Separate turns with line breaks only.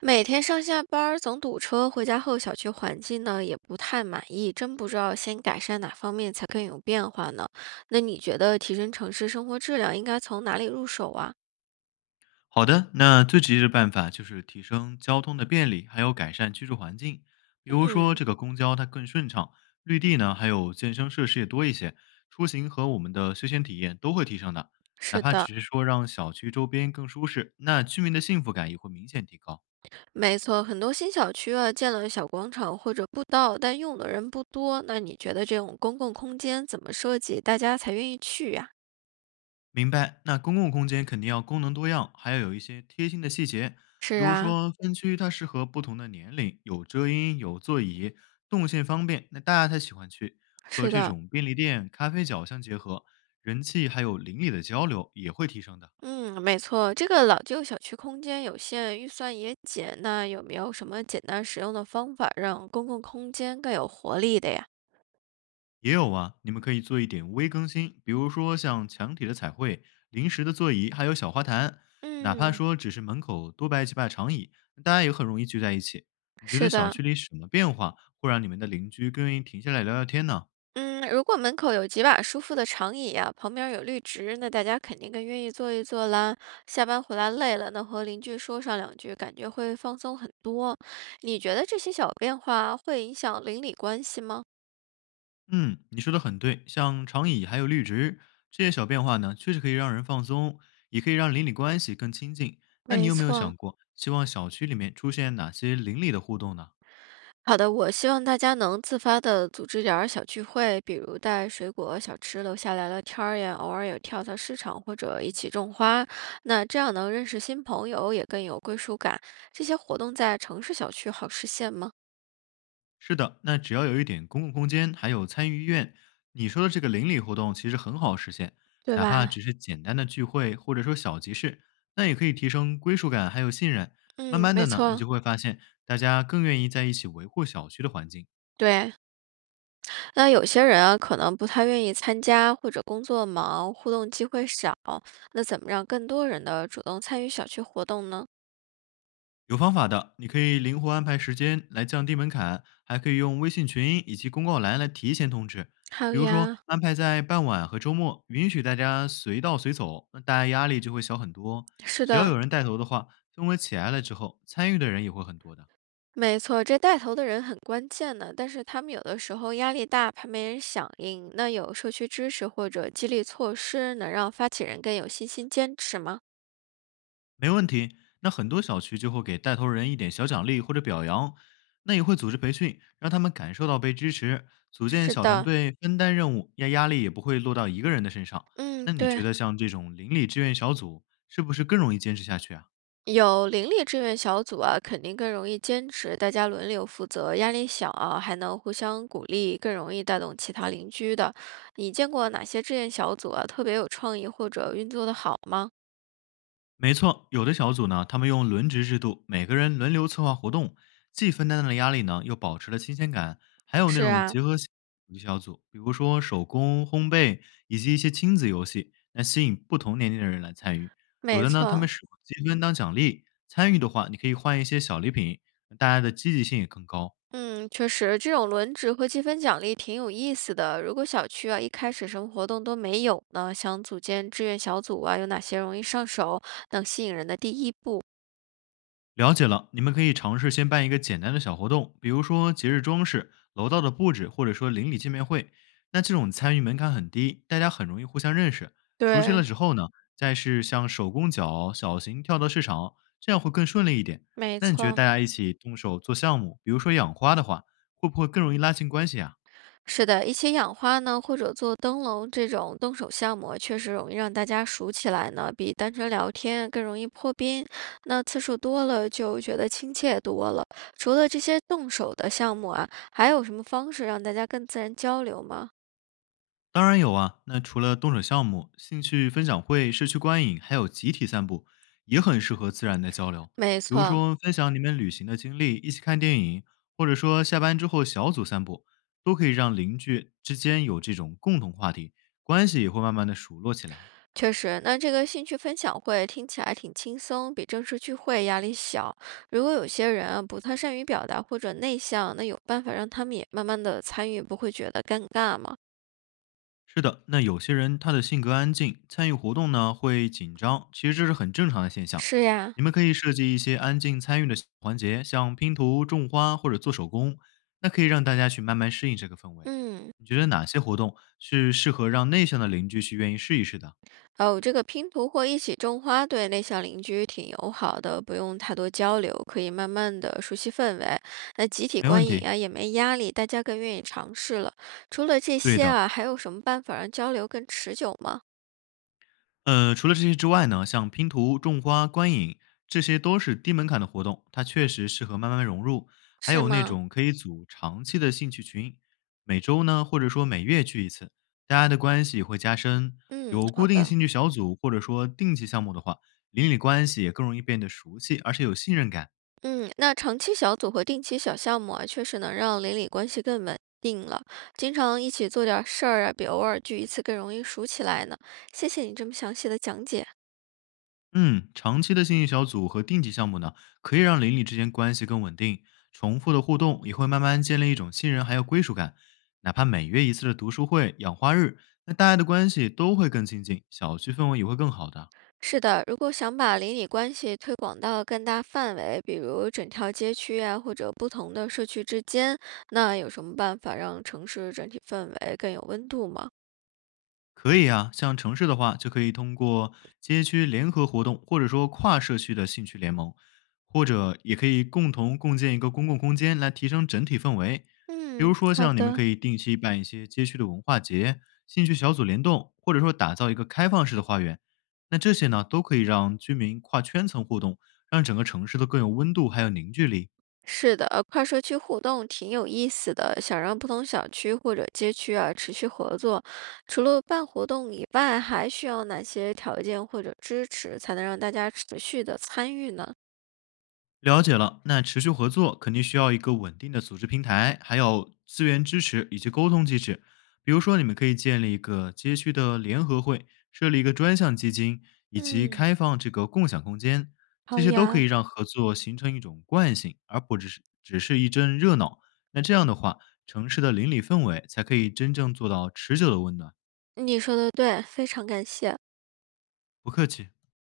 每天上下班儿总堵车，回家后小区环境呢也不太满意，真不知道先改善哪方面才更有变化呢？那你觉得提升城市生活质量应该从哪里入手啊？
好的，那最直接的办法就是提升交通的便利，还有改善居住环境。比如说，
嗯，
这个公交它更顺畅，绿地呢，还有健身设施也多一些，出行和我们的休闲体验都会提升的。哪
是
怕
的，
只是说让小区周边更舒适，那居民的幸福感也会明显提高。
没错，很多新小区啊建了小广场或者步道，但用的人不多。那你觉得这种公共空间怎么设计，大家才愿意去呀？
明白，那公共空间肯定要功能多样，还要有一些贴心的细节，
是
比如
啊，
说分区它适合不同的年龄，有遮阴、有座椅，动线方便，那大家才喜欢去。和
是
这
的，
种便利店、咖啡角相结合，人气还有邻里的交流也会提升的。
嗯，没错，这个老旧小区空间有限，预算也紧，那有没有什么简单实用的方法让公共空间更有活力的呀？
也有啊，你们可以做一点微更新，比如说像墙体的彩绘、临时的座椅，还有小花坛，哪怕
嗯，
说只是门口多摆几把长椅，大家也很容易聚在一起。你觉
是
得小
的，
区里什么变化会让你们的邻居更愿意停下来聊聊天呢？
嗯，如果门口有几把舒服的长椅啊，旁边儿有绿植，那大家肯定更愿意坐一坐啦。下班回来累了，能和邻居说上两句，感觉会放松很多。你觉得这些小变化会影响邻里关系吗？
嗯，你说的很对，像长椅还有绿植这些小变化呢，确实可以让人放松，也可以让邻里关系更亲近。那你
没
有没有
错，
想过，希望小区里面出现哪些邻里的互动呢？
好的，我希望大家能自发的组织点儿小聚会，比如带水果、小吃，楼下聊聊天儿呀，偶尔有跳蚤市场或者一起种花，那这样能认识新朋友，也更有归属感。这些活动在城市小区好实现吗？
是的，那只要有一点公共空间，还有参与意愿，你说的这个邻里活动其实很好实现，
对
哪怕
吧？
只是简单的聚会或者说小集市，那也可以提升归属感还有信任。慢
嗯，
慢
没
的呢，你
错。
就会发现大家更愿意在一起维护小区的环境。
对，那有些人啊，可能不太愿意参加，或者工作忙，互动机会少。那怎么让更多人的主动参与小区活动呢？
有方法的，你可以灵活安排时间来降低门槛，还可以用微信群以及公告栏来提前通知。
好
比如说，
呀，
安排在傍晚和周末，允许大家随到随走，那大家压力就会小很多。
是
只要
的，
有人带头的话，氛围起来了之后，参与的人也会很多的。
没错，这带头的人很关键的，但是他们有的时候压力大，怕没人响应。那有社区支持或者激励措施，能让发起人更有信心坚持吗？
没问题。那很多小区就会给带头人一点小奖励或者表扬，那也会组织培训，让他们感受到被支持，组建
是
小团
的，
队分担任务，压压力也不会落到一个人的身上。
嗯，
那你
对，
觉得像这种邻里志愿小组是不是更容易坚持下去啊？
有邻里志愿小组啊，肯定更容易坚持，大家轮流负责，压力小啊，还能互相鼓励，更容易带动其他邻居的。你见过哪些志愿小组啊，特别有创意或者运作的好吗？
没错，有的小组呢，他们用轮值制度，每个人轮流策划活动，既分担了压力呢，又保持了新鲜感。还有那
是
种
啊，
结合兴趣小组，比如说手工、烘焙以及一些亲子游戏，那吸引不同年龄的人来参与。有
没
的呢，他们
错，
使用积分当奖励，参与的话，你可以换一些小礼品，大家的积极性也更高。
嗯，确实，这种轮值和积分奖励挺有意思的。如果小区啊一开始什么活动都没有呢，想组建志愿小组啊，有哪些容易上手、能吸引人的第一步？
了解了，你们可以尝试先办一个简单的小活动，比如说节日装饰、楼道的布置，或者说邻里见面会。那这种参与门槛很低，大家很容易互相认识。熟悉
对，
了之后呢，再是像手工脚、小型跳蚤市场，这样会更顺利一点。
没
那你觉得
错，
大家一起动手做项目，比如说养花的话，会不会更容易拉近关系啊？
是的，一起养花呢，或者做灯笼这种动手项目，确实容易让大家熟起来呢，比单纯聊天更容易破冰。那次数多了，就觉得亲切多了。除了这些动手的项目啊，还有什么方式让大家更自然交流吗？
当然有啊，那除了动手项目，兴趣分享会、社区观影，还有集体散步，也很适合自然的交流。
没
比如
错。
说，分享你们旅行的经历，一起看电影，或者说下班之后小组散步，都可以让邻居之间有这种共同话题，关系也会慢慢的熟络起来。
确实，那这个兴趣分享会听起来挺轻松，比正式聚会压力小。如果有些人啊不太善于表达或者内向，那有办法让他们也慢慢的参与，不会觉得尴尬吗？
是的，那有些人他的性格安静，参与活动呢会紧张，其实这是很正常的现象。
是呀，
你们可以设计一些安静参与的小环节，像拼图、种花或者做手工，那可以让大家去慢慢适应这个氛围。
嗯，
你觉得哪些活动是适合让内向的邻居去愿意试一试的？
哦，这个拼图或一起种花对内向邻居挺友好的，不用太多交流，可以慢慢的熟悉氛围。那集体
没问
观影
题，
啊也没压力，大家更愿意尝试了。除了这
对
些
的。
啊，还有什么办法让交流更持久吗？
除了这些之外呢，像拼图、种花、观影，这些都是低门槛的活动，它确实适合慢慢融入。还
是
有那
吗？
种可以组长期的兴趣群，每周呢，或者说每月聚一次，大家的关系会加深。
嗯，
有
好
固定
的。
兴趣小组或者说定期项目的话，邻里关系也更容易变得熟悉，而且有信任感。
嗯，那长期小组和定期小项目啊，确实能让邻里关系更稳定了。经常一起做点儿事儿啊，比偶尔聚一次更容易熟起来呢。谢谢你这么详细的讲解。
嗯，长期的兴趣小组和定级项目呢，可以让邻里之间关系更稳定，重复的互动也会慢慢建立一种信任还有归属感。哪怕每月一次的读书会、养花日，那大家的关系都会更亲近，小区氛围也会更好的。
是的，如果想把邻里关系推广到更大范围，比如整条街区啊，或者不同的社区之间，那有什么办法让城市整体氛围更有温度吗？
可以啊，像城市的话，就可以通过街区联合活动，或者说跨社区的兴趣联盟，或者也可以共同共建一个公共空间来提升整体氛围。比如
嗯，
说，
好
像你们
的。
可以定期办一些街区的文化节、兴趣小组联动，或者说打造一个开放式的花园。那这些呢，都可以让居民跨圈层互动，让整个城市都更有温度，还有凝聚力。
是的，跨社区互动挺有意思的。想让不同小区或者街区啊持续合作，除了办活动以外，还需要哪些条件或者支持，才能让大家持续的参与呢？
了解了，那持续合作肯定需要一个稳定的组织平台，还有资源支持以及沟通机制。比如说，你们可以建立一个街区的联合会，设立一个专项基金，以及
嗯，
开放这个共享空间，
好
这些都可以
呀。
让合作形成一种惯性，而不只是一阵热闹。那这样的话，城市的邻里氛围才可以真正做到持久的温暖。
你说的对，非常感谢。
不客气。